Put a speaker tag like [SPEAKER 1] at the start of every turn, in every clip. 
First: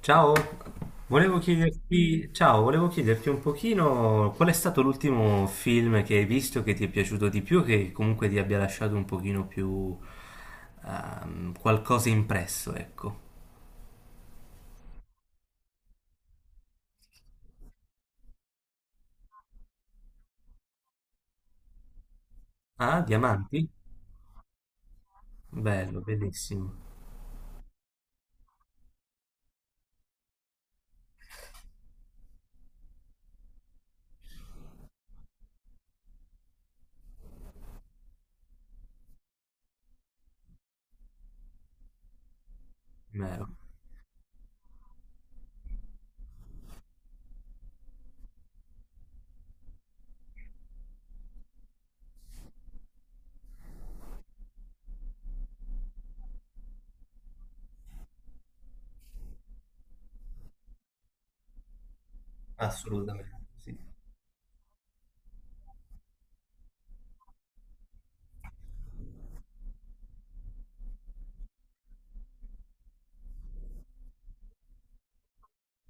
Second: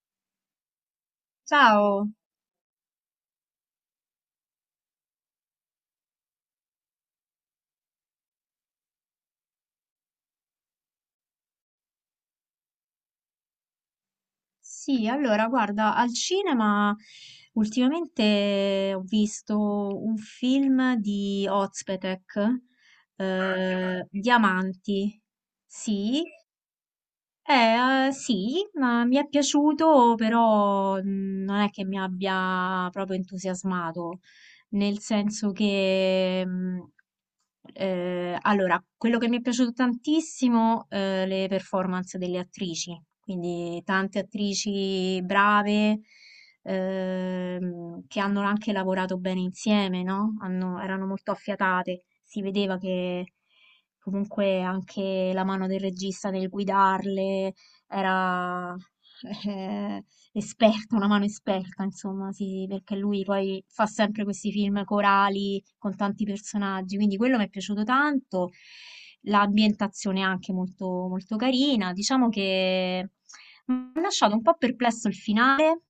[SPEAKER 1] Ciao, volevo
[SPEAKER 2] Ciao,
[SPEAKER 1] chiederti, ciao, volevo chiederti un pochino qual è stato l'ultimo film che hai visto che ti è piaciuto di più, che comunque ti abbia lasciato un pochino più qualcosa impresso, ecco.
[SPEAKER 2] sì, allora guarda, al cinema ultimamente ho visto un film di Ozpetek,
[SPEAKER 1] Ah, Diamanti?
[SPEAKER 2] Diamanti,
[SPEAKER 1] Bello,
[SPEAKER 2] sì.
[SPEAKER 1] bellissimo,
[SPEAKER 2] Sì, ma mi è piaciuto, però non è che mi abbia proprio entusiasmato, nel senso che, allora, quello che mi è piaciuto tantissimo, le performance delle attrici,
[SPEAKER 1] vero.
[SPEAKER 2] quindi tante attrici brave, che hanno anche lavorato bene insieme, no? Erano molto affiatate, si vedeva che comunque anche la mano del regista nel guidarle era eh, esperta, una mano esperta, insomma, sì, sì, perché lui
[SPEAKER 1] Assolutamente,
[SPEAKER 2] poi
[SPEAKER 1] sì.
[SPEAKER 2] fa sempre questi film corali con tanti personaggi, quindi quello mi è piaciuto tanto. L'ambientazione è anche molto, molto carina. Diciamo che mi ha lasciato un po' perplesso il finale,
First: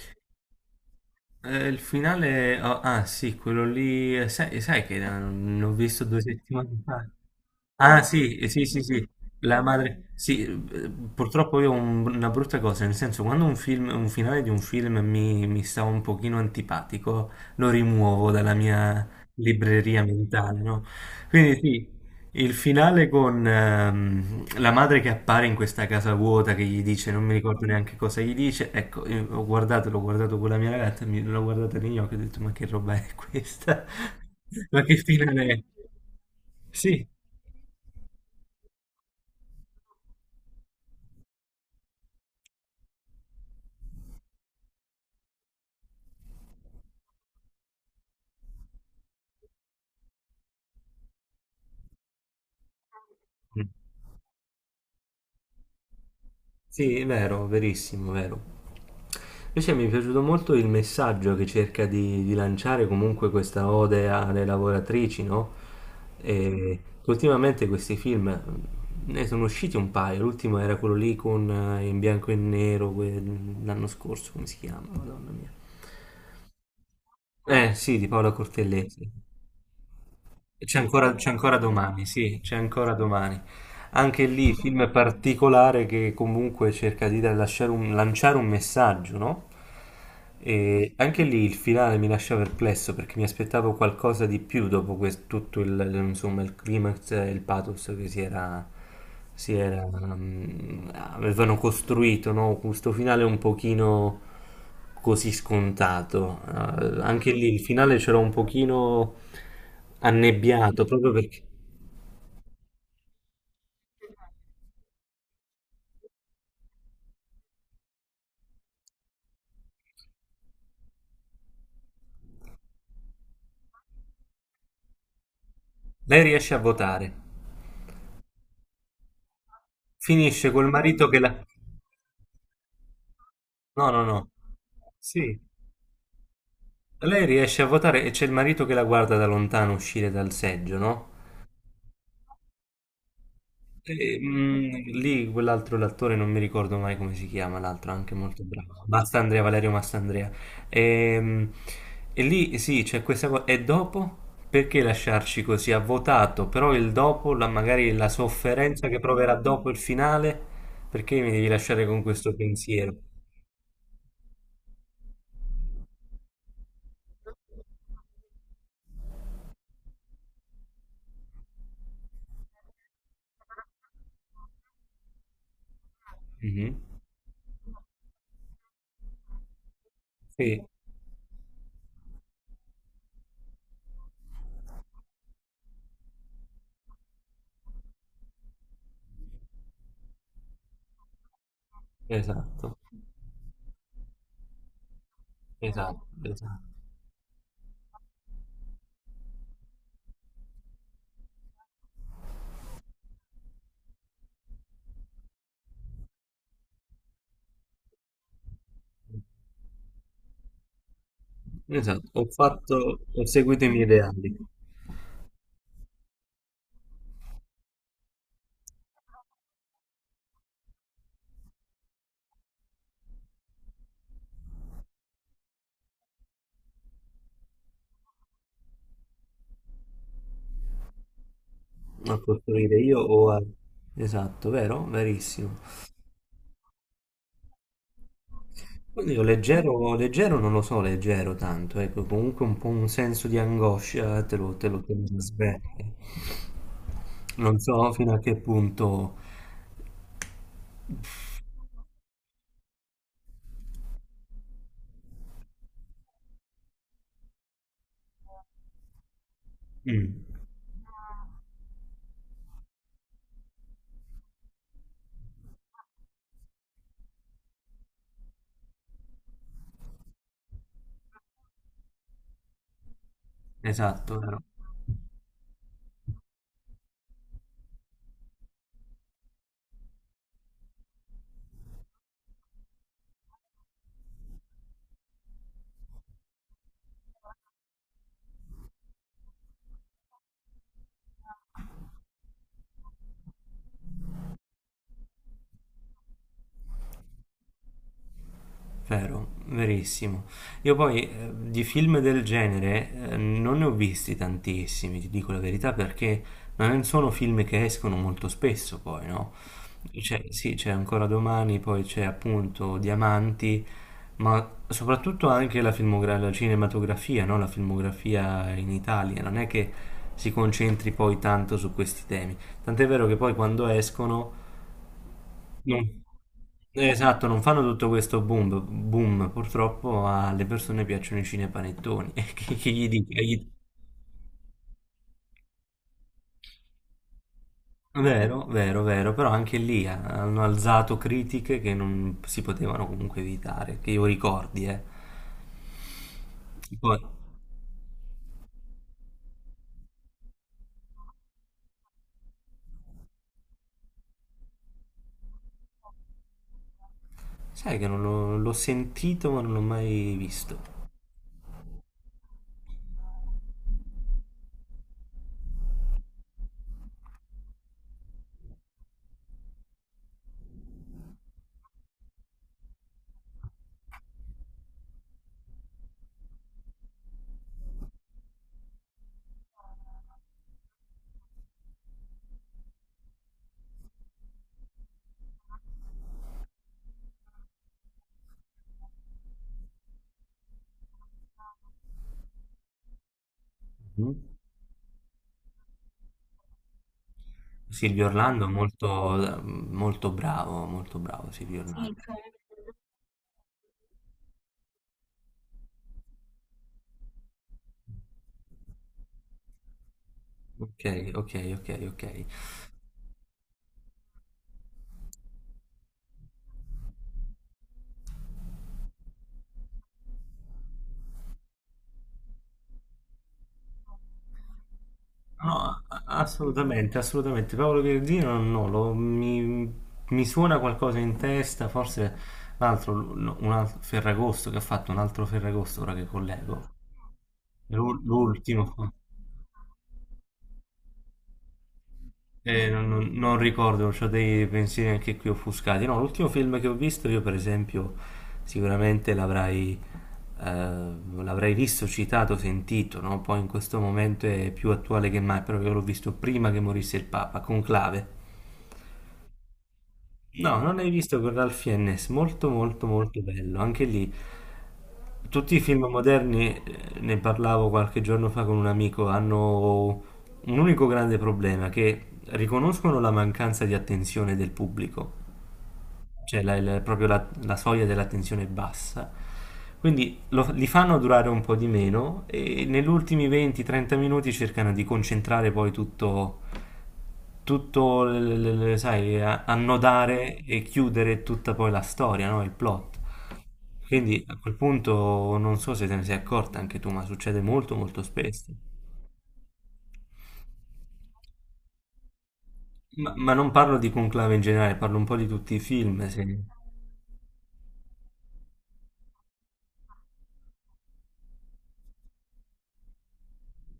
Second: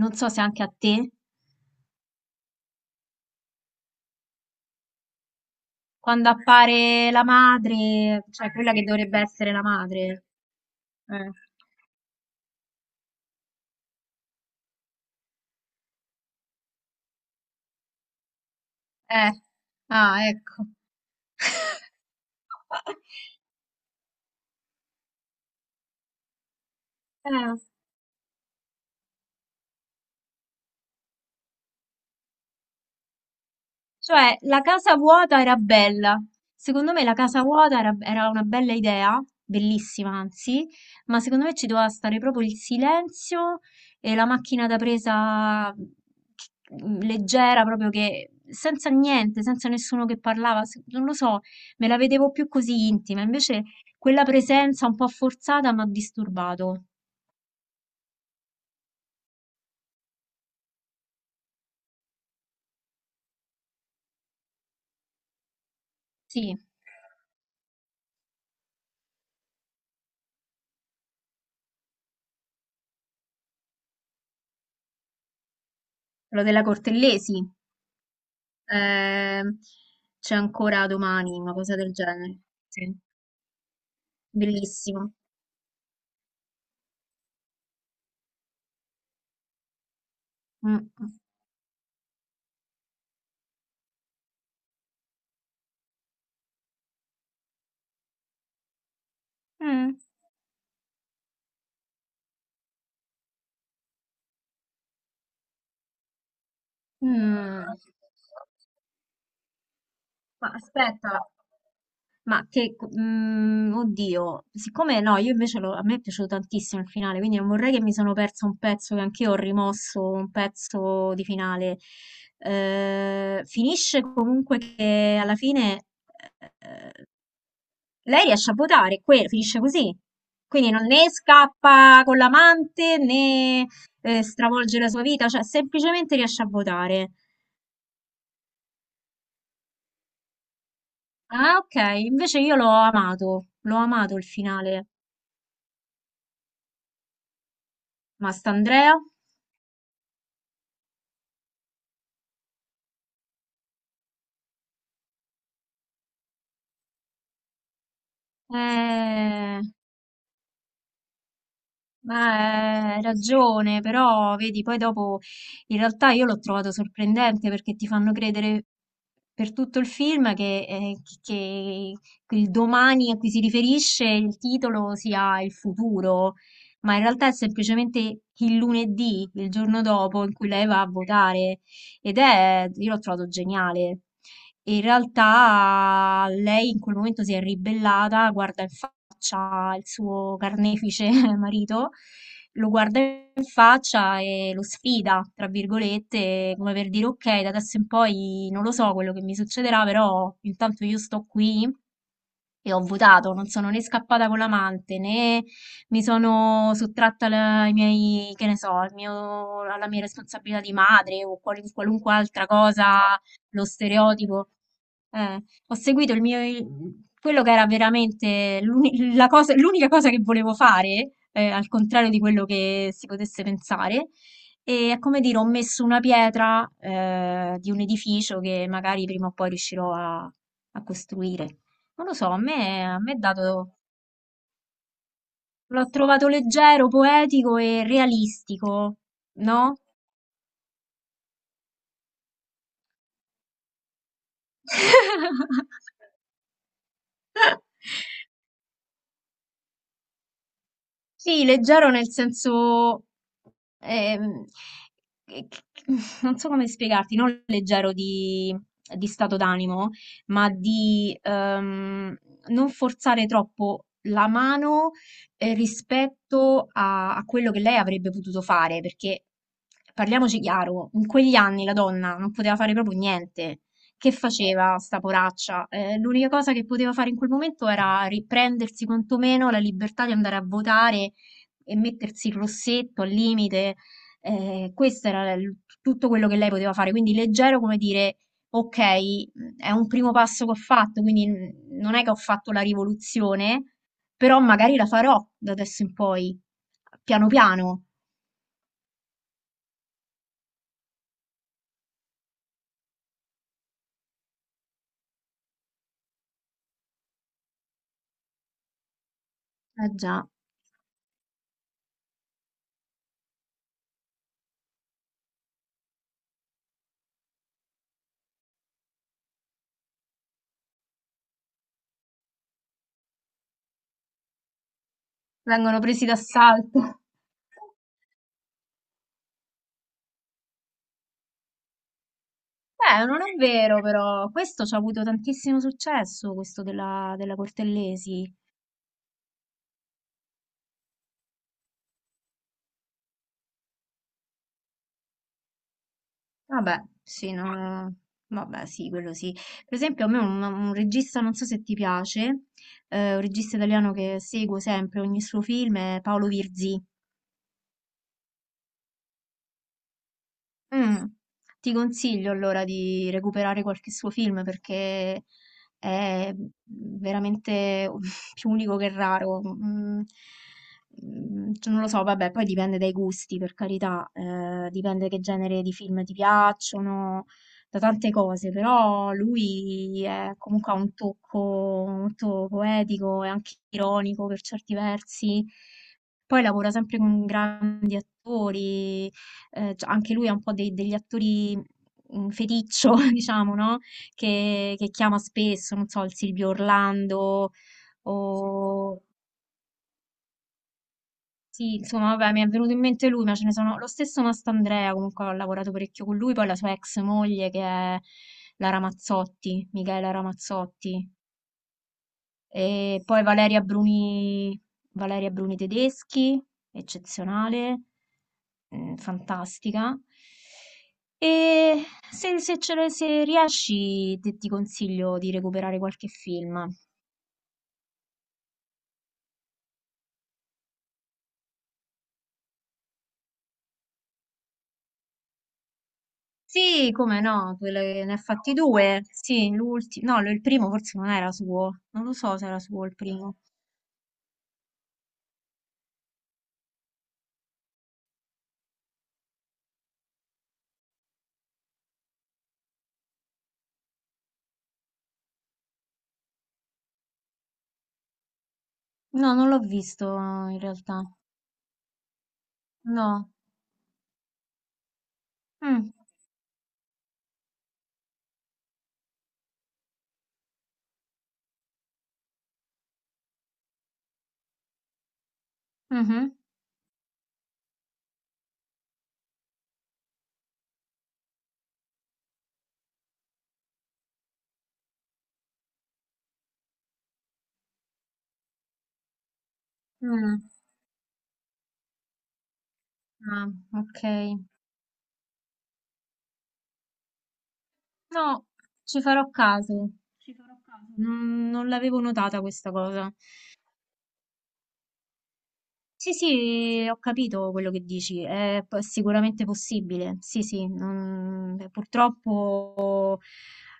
[SPEAKER 2] non so se anche a te,
[SPEAKER 1] Il finale, oh, ah sì, quello lì, sai che l'ho visto due
[SPEAKER 2] quando
[SPEAKER 1] settimane fa.
[SPEAKER 2] appare la
[SPEAKER 1] Ah
[SPEAKER 2] madre,
[SPEAKER 1] sì,
[SPEAKER 2] cioè
[SPEAKER 1] sì,
[SPEAKER 2] quella
[SPEAKER 1] sì,
[SPEAKER 2] che
[SPEAKER 1] sì,
[SPEAKER 2] dovrebbe essere
[SPEAKER 1] la
[SPEAKER 2] la
[SPEAKER 1] madre,
[SPEAKER 2] madre.
[SPEAKER 1] sì,
[SPEAKER 2] Eh.
[SPEAKER 1] purtroppo io ho una brutta cosa, nel senso quando un film, un finale di un film mi sta un pochino antipatico, lo rimuovo dalla mia
[SPEAKER 2] Eh.
[SPEAKER 1] libreria
[SPEAKER 2] Ah,
[SPEAKER 1] mentale,
[SPEAKER 2] ecco.
[SPEAKER 1] no? Quindi sì, il finale con la madre che appare in questa casa vuota che gli dice, non mi
[SPEAKER 2] Eh.
[SPEAKER 1] ricordo neanche cosa gli dice, ecco, io ho guardato, l'ho guardato con la mia ragazza, l'ho guardata negli occhi e ho detto, ma che roba è questa?
[SPEAKER 2] Cioè, la
[SPEAKER 1] Ma
[SPEAKER 2] casa
[SPEAKER 1] che
[SPEAKER 2] vuota
[SPEAKER 1] finale
[SPEAKER 2] era
[SPEAKER 1] è?
[SPEAKER 2] bella. Secondo me
[SPEAKER 1] Sì.
[SPEAKER 2] la casa vuota era una bella idea, bellissima anzi, ma secondo me ci doveva stare proprio il silenzio e la macchina da presa che- leggera, proprio che senza niente, senza nessuno che parlava, non lo so, me la vedevo più così intima. Invece
[SPEAKER 1] Mm.
[SPEAKER 2] quella presenza un po' forzata mi ha disturbato.
[SPEAKER 1] Sì, è vero, verissimo, vero. Invece mi è piaciuto molto il messaggio che cerca di lanciare comunque questa ode alle lavoratrici, no?
[SPEAKER 2] Sì,
[SPEAKER 1] E ultimamente questi film ne sono usciti un paio, l'ultimo era quello lì con in bianco e nero, l'anno scorso, come si chiama? Madonna mia.
[SPEAKER 2] quello della Cortellesi.
[SPEAKER 1] Eh sì, di Paola Cortellesi.
[SPEAKER 2] Eh, c'è ancora
[SPEAKER 1] C'è
[SPEAKER 2] domani, una
[SPEAKER 1] ancora
[SPEAKER 2] cosa del
[SPEAKER 1] domani, sì,
[SPEAKER 2] genere.
[SPEAKER 1] c'è ancora
[SPEAKER 2] Sì.
[SPEAKER 1] domani. Anche lì, film
[SPEAKER 2] Bellissimo.
[SPEAKER 1] particolare che comunque cerca di lasciare lanciare un messaggio, no? E
[SPEAKER 2] Mh-mh.
[SPEAKER 1] anche lì il finale mi lascia perplesso perché mi aspettavo qualcosa di più dopo tutto il, insomma, il climax e il pathos che
[SPEAKER 2] Mh.
[SPEAKER 1] avevano costruito, no? Questo finale un pochino così scontato. Anche lì il
[SPEAKER 2] Mh.
[SPEAKER 1] finale ce l'ho un pochino
[SPEAKER 2] Ma
[SPEAKER 1] annebbiato, proprio
[SPEAKER 2] aspetta.
[SPEAKER 1] perché
[SPEAKER 2] Oddio, siccome no, io invece lo a me è piaciuto tantissimo il finale, quindi non vorrei che mi sono persa un pezzo, che anch'io ho rimosso, un pezzo di finale. Finisce comunque che alla fine,
[SPEAKER 1] lei riesce a
[SPEAKER 2] ehm
[SPEAKER 1] votare.
[SPEAKER 2] lei riesce a votare, finisce così.
[SPEAKER 1] Finisce col
[SPEAKER 2] Quindi non
[SPEAKER 1] marito
[SPEAKER 2] né
[SPEAKER 1] che la...
[SPEAKER 2] scappa con l'amante né
[SPEAKER 1] No, no, no.
[SPEAKER 2] stravolge la sua vita,
[SPEAKER 1] Sì.
[SPEAKER 2] cioè semplicemente riesce a votare.
[SPEAKER 1] Lei riesce a votare e c'è il marito che la guarda da lontano uscire dal seggio, no?
[SPEAKER 2] Ah, ok, invece io l'ho amato
[SPEAKER 1] E,
[SPEAKER 2] il
[SPEAKER 1] mm,
[SPEAKER 2] finale.
[SPEAKER 1] lì quell'altro l'attore non mi ricordo mai come si chiama, l'altro anche
[SPEAKER 2] Ma
[SPEAKER 1] molto bravo.
[SPEAKER 2] St'Andrea?
[SPEAKER 1] Mastandrea, Valerio Mastandrea. E, mm, e lì sì, c'è questa cosa. E dopo? Perché lasciarci così? Ha votato, però il dopo, magari la sofferenza che proverà
[SPEAKER 2] Eh...
[SPEAKER 1] dopo il finale, perché mi devi lasciare con questo
[SPEAKER 2] Ma
[SPEAKER 1] pensiero?
[SPEAKER 2] hai ragione, però vedi, poi dopo in realtà io l'ho trovato sorprendente perché ti fanno credere per tutto il film che il domani a cui si riferisce il titolo sia il futuro,
[SPEAKER 1] Mhm.
[SPEAKER 2] ma in realtà è semplicemente il lunedì, il giorno dopo in cui
[SPEAKER 1] Sì,
[SPEAKER 2] lei va a votare ed è, io l'ho trovato geniale. E in realtà lei in quel momento si è ribellata, guarda in faccia il suo carnefice marito, lo
[SPEAKER 1] esatto,
[SPEAKER 2] guarda in faccia e lo sfida, tra
[SPEAKER 1] esatto,
[SPEAKER 2] virgolette,
[SPEAKER 1] esatto.
[SPEAKER 2] come per dire ok, da adesso in poi non lo so quello che mi succederà, però intanto io sto qui e ho votato, non sono né scappata con l'amante né mi sono sottratta ai miei, che ne so, alla mia responsabilità di madre o
[SPEAKER 1] Esatto,
[SPEAKER 2] qualunque
[SPEAKER 1] ho
[SPEAKER 2] altra
[SPEAKER 1] fatto,
[SPEAKER 2] cosa,
[SPEAKER 1] ho seguito
[SPEAKER 2] lo
[SPEAKER 1] i miei ideali.
[SPEAKER 2] stereotipo. Ho seguito quello che era veramente l'unica cosa che volevo fare, al contrario di quello che si potesse pensare. E è come dire, ho messo una pietra, di un edificio che magari prima o poi riuscirò a costruire. Non lo
[SPEAKER 1] A
[SPEAKER 2] so,
[SPEAKER 1] costruire io
[SPEAKER 2] a me è
[SPEAKER 1] o a...
[SPEAKER 2] dato,
[SPEAKER 1] Esatto, vero? Verissimo.
[SPEAKER 2] l'ho trovato leggero, poetico e realistico,
[SPEAKER 1] Quindi io
[SPEAKER 2] no?
[SPEAKER 1] leggero, leggero non lo so, leggero tanto, ecco, comunque un po' un senso di angoscia te lo, te lo, te lo trasmette. Non so fino a che punto...
[SPEAKER 2] Sì, leggero nel senso, ehm, che- che- non so come spiegarti, non leggero di stato d'animo,
[SPEAKER 1] Mm,
[SPEAKER 2] ma di non forzare troppo la mano rispetto a quello che lei avrebbe potuto fare, perché parliamoci chiaro, in quegli anni la donna non poteva fare proprio niente. Che
[SPEAKER 1] esatto, vero?
[SPEAKER 2] faceva sta poraccia? L'unica cosa che poteva fare in quel momento era riprendersi quantomeno la libertà di andare a votare e mettersi il rossetto al limite. Questo era l tutto quello che lei poteva fare, quindi leggero come dire: "Okay, è un primo passo che ho fatto, quindi n non è che ho fatto la rivoluzione, però magari la farò da adesso in poi, piano piano".
[SPEAKER 1] Vero, verissimo. Io poi di film del genere non ne ho visti tantissimi, ti dico la verità, perché non sono film che escono molto spesso poi, no?
[SPEAKER 2] Eh già,
[SPEAKER 1] Sì, c'è ancora domani, poi c'è appunto Diamanti, ma soprattutto anche la la cinematografia, no? La filmografia in Italia, non è che si concentri poi tanto su questi temi. Tant'è vero che poi quando escono
[SPEAKER 2] vengono
[SPEAKER 1] non-
[SPEAKER 2] presi d'assalto.
[SPEAKER 1] esatto, non fanno tutto questo boom, boom. Purtroppo alle persone piacciono i cinepanettoni. Che gli
[SPEAKER 2] Beh,
[SPEAKER 1] dica?
[SPEAKER 2] non è vero però, questo ci ha avuto tantissimo successo, questo della Cortellesi.
[SPEAKER 1] Vero, vero, vero, però anche lì hanno alzato critiche che non si potevano comunque evitare, che io ricordi, eh.
[SPEAKER 2] Vabbè,
[SPEAKER 1] Poi,
[SPEAKER 2] sì, no, vabbè, sì, quello sì. Per esempio, a me un regista, non so se ti piace, un regista italiano che seguo sempre ogni suo film è Paolo Virzì.
[SPEAKER 1] sai che non l'ho sentito ma non l'ho mai visto.
[SPEAKER 2] Mh. Ti consiglio allora di recuperare qualche suo film perché è veramente u più unico che raro. Mhmm, cioè non lo so, vabbè, poi dipende dai gusti, per carità, dipende che genere di film ti piacciono, da tante cose, però lui è comunque ha un tocco molto poetico e anche ironico per certi versi. Poi lavora sempre con grandi attori, c anche lui è un po' dei degli attori, feticcio diciamo, no,
[SPEAKER 1] Mhm.
[SPEAKER 2] che chiama spesso, non so, il Silvio Orlando. Sì.
[SPEAKER 1] Silvio Orlando è
[SPEAKER 2] O
[SPEAKER 1] molto, molto bravo Silvio
[SPEAKER 2] sì,
[SPEAKER 1] Orlando.
[SPEAKER 2] insomma vabbè, mi è venuto in mente lui, ma ce ne sono. Lo stesso Mastandrea comunque ho lavorato parecchio con lui, poi la sua ex moglie che è la Ramazzotti, Michaela
[SPEAKER 1] Ok,
[SPEAKER 2] Ramazzotti.
[SPEAKER 1] ok, ok, ok.
[SPEAKER 2] E poi Valeria Bruni, Valeria Bruni Tedeschi, eccezionale, mm, fantastica. E se riesci, ti consiglio di recuperare
[SPEAKER 1] No,
[SPEAKER 2] qualche film.
[SPEAKER 1] assolutamente, assolutamente. Paolo Verdino no, mi suona qualcosa in testa, forse l'altro, no, un altro Ferragosto che ha fatto un altro Ferragosto ora che collego.
[SPEAKER 2] Sì, come no, ne ha fatti
[SPEAKER 1] L'ultimo.
[SPEAKER 2] due. Sì, l'ultimo, no, il primo forse non era suo, non lo so se era suo
[SPEAKER 1] Non,
[SPEAKER 2] il
[SPEAKER 1] non- non
[SPEAKER 2] primo.
[SPEAKER 1] ricordo, ho dei pensieri anche qui offuscati. No, l'ultimo film che ho visto io, per esempio, sicuramente l'avrai eh, l'avrei visto, citato, sentito, no? Poi in questo momento è più attuale che mai, però io l'ho visto prima che morisse il Papa, Conclave.
[SPEAKER 2] No, non l'ho visto
[SPEAKER 1] No,
[SPEAKER 2] in
[SPEAKER 1] non l'hai
[SPEAKER 2] realtà.
[SPEAKER 1] visto con Ralph Fiennes, molto molto molto
[SPEAKER 2] No.
[SPEAKER 1] bello, anche lì tutti i film
[SPEAKER 2] Mm.
[SPEAKER 1] moderni, ne parlavo qualche giorno fa con un amico, hanno un unico grande problema, che riconoscono la mancanza di attenzione del pubblico,
[SPEAKER 2] Mhm.
[SPEAKER 1] cioè proprio la soglia dell'attenzione è bassa, quindi li fanno durare un po' di meno e negli ultimi 20-30 minuti cercano di concentrare poi tutto, sai, annodare
[SPEAKER 2] Mm.
[SPEAKER 1] e chiudere tutta poi la storia, no? Il plot.
[SPEAKER 2] Ah, ok.
[SPEAKER 1] Quindi a quel punto non so se te ne sei accorta anche tu, ma succede molto molto
[SPEAKER 2] No,
[SPEAKER 1] spesso.
[SPEAKER 2] ci farò caso. Ci farò caso. Non l'avevo notata questa
[SPEAKER 1] Ma,
[SPEAKER 2] cosa.
[SPEAKER 1] ma non parlo di Conclave in generale, parlo un po' di tutti i film,
[SPEAKER 2] Sì,
[SPEAKER 1] se...
[SPEAKER 2] sì, ho capito quello che dici, è sicuramente possibile. Sì, sì, purtroppo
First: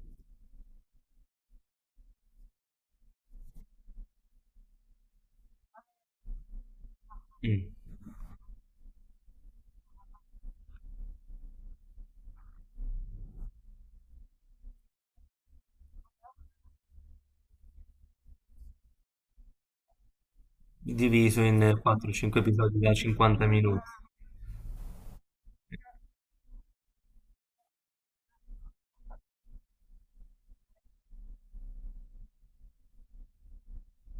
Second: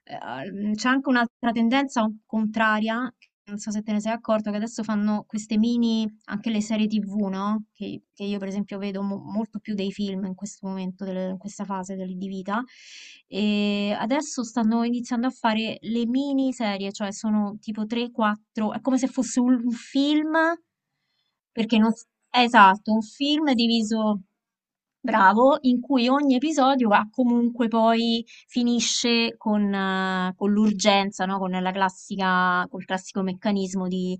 [SPEAKER 2] c'è anche un'altra tendenza contraria, non so se te ne sei accorto, che adesso fanno queste mini anche le serie TV, no?
[SPEAKER 1] Mm.
[SPEAKER 2] Che io per esempio vedo molto più dei film in questo momento, in questa fase di vita. E adesso stanno iniziando a fare le miniserie, cioè sono tipo 3-4, è come se fosse un film,
[SPEAKER 1] Diviso in
[SPEAKER 2] perché non...
[SPEAKER 1] 4-5 episodi da
[SPEAKER 2] Esatto, un
[SPEAKER 1] 50
[SPEAKER 2] film
[SPEAKER 1] minuti.
[SPEAKER 2] diviso, bravo, in cui ogni episodio ha comunque poi finisce con l'urgenza, no? Con la classica, col classico meccanismo di,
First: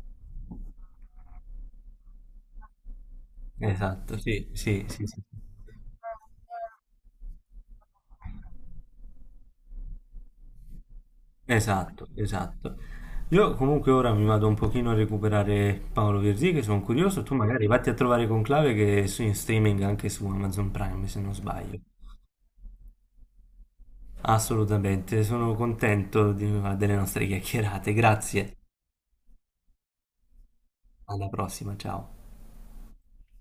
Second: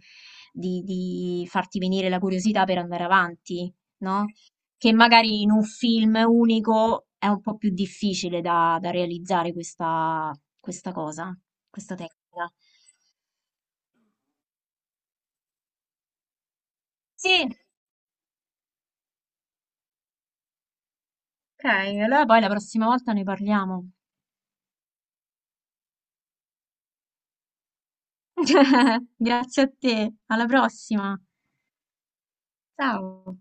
[SPEAKER 2] di farti venire la curiosità per andare avanti,
[SPEAKER 1] Esatto,
[SPEAKER 2] no?
[SPEAKER 1] sì, sì,
[SPEAKER 2] Che
[SPEAKER 1] sì, sì.
[SPEAKER 2] magari in un film unico è un po' più difficile da realizzare questa, questa cosa, questa
[SPEAKER 1] Esatto,
[SPEAKER 2] tecnica.
[SPEAKER 1] esatto. Io comunque ora mi vado un pochino a recuperare Paolo Virzì, che sono curioso. Tu
[SPEAKER 2] Sì,
[SPEAKER 1] magari vatti a trovare Conclave che è in streaming anche su Amazon Prime, se non
[SPEAKER 2] ok,
[SPEAKER 1] sbaglio.
[SPEAKER 2] allora poi la prossima volta ne parliamo.
[SPEAKER 1] Assolutamente, sono contento delle nostre chiacchierate. Grazie,
[SPEAKER 2] Grazie a te, alla prossima.
[SPEAKER 1] alla prossima, ciao.
[SPEAKER 2] Ciao.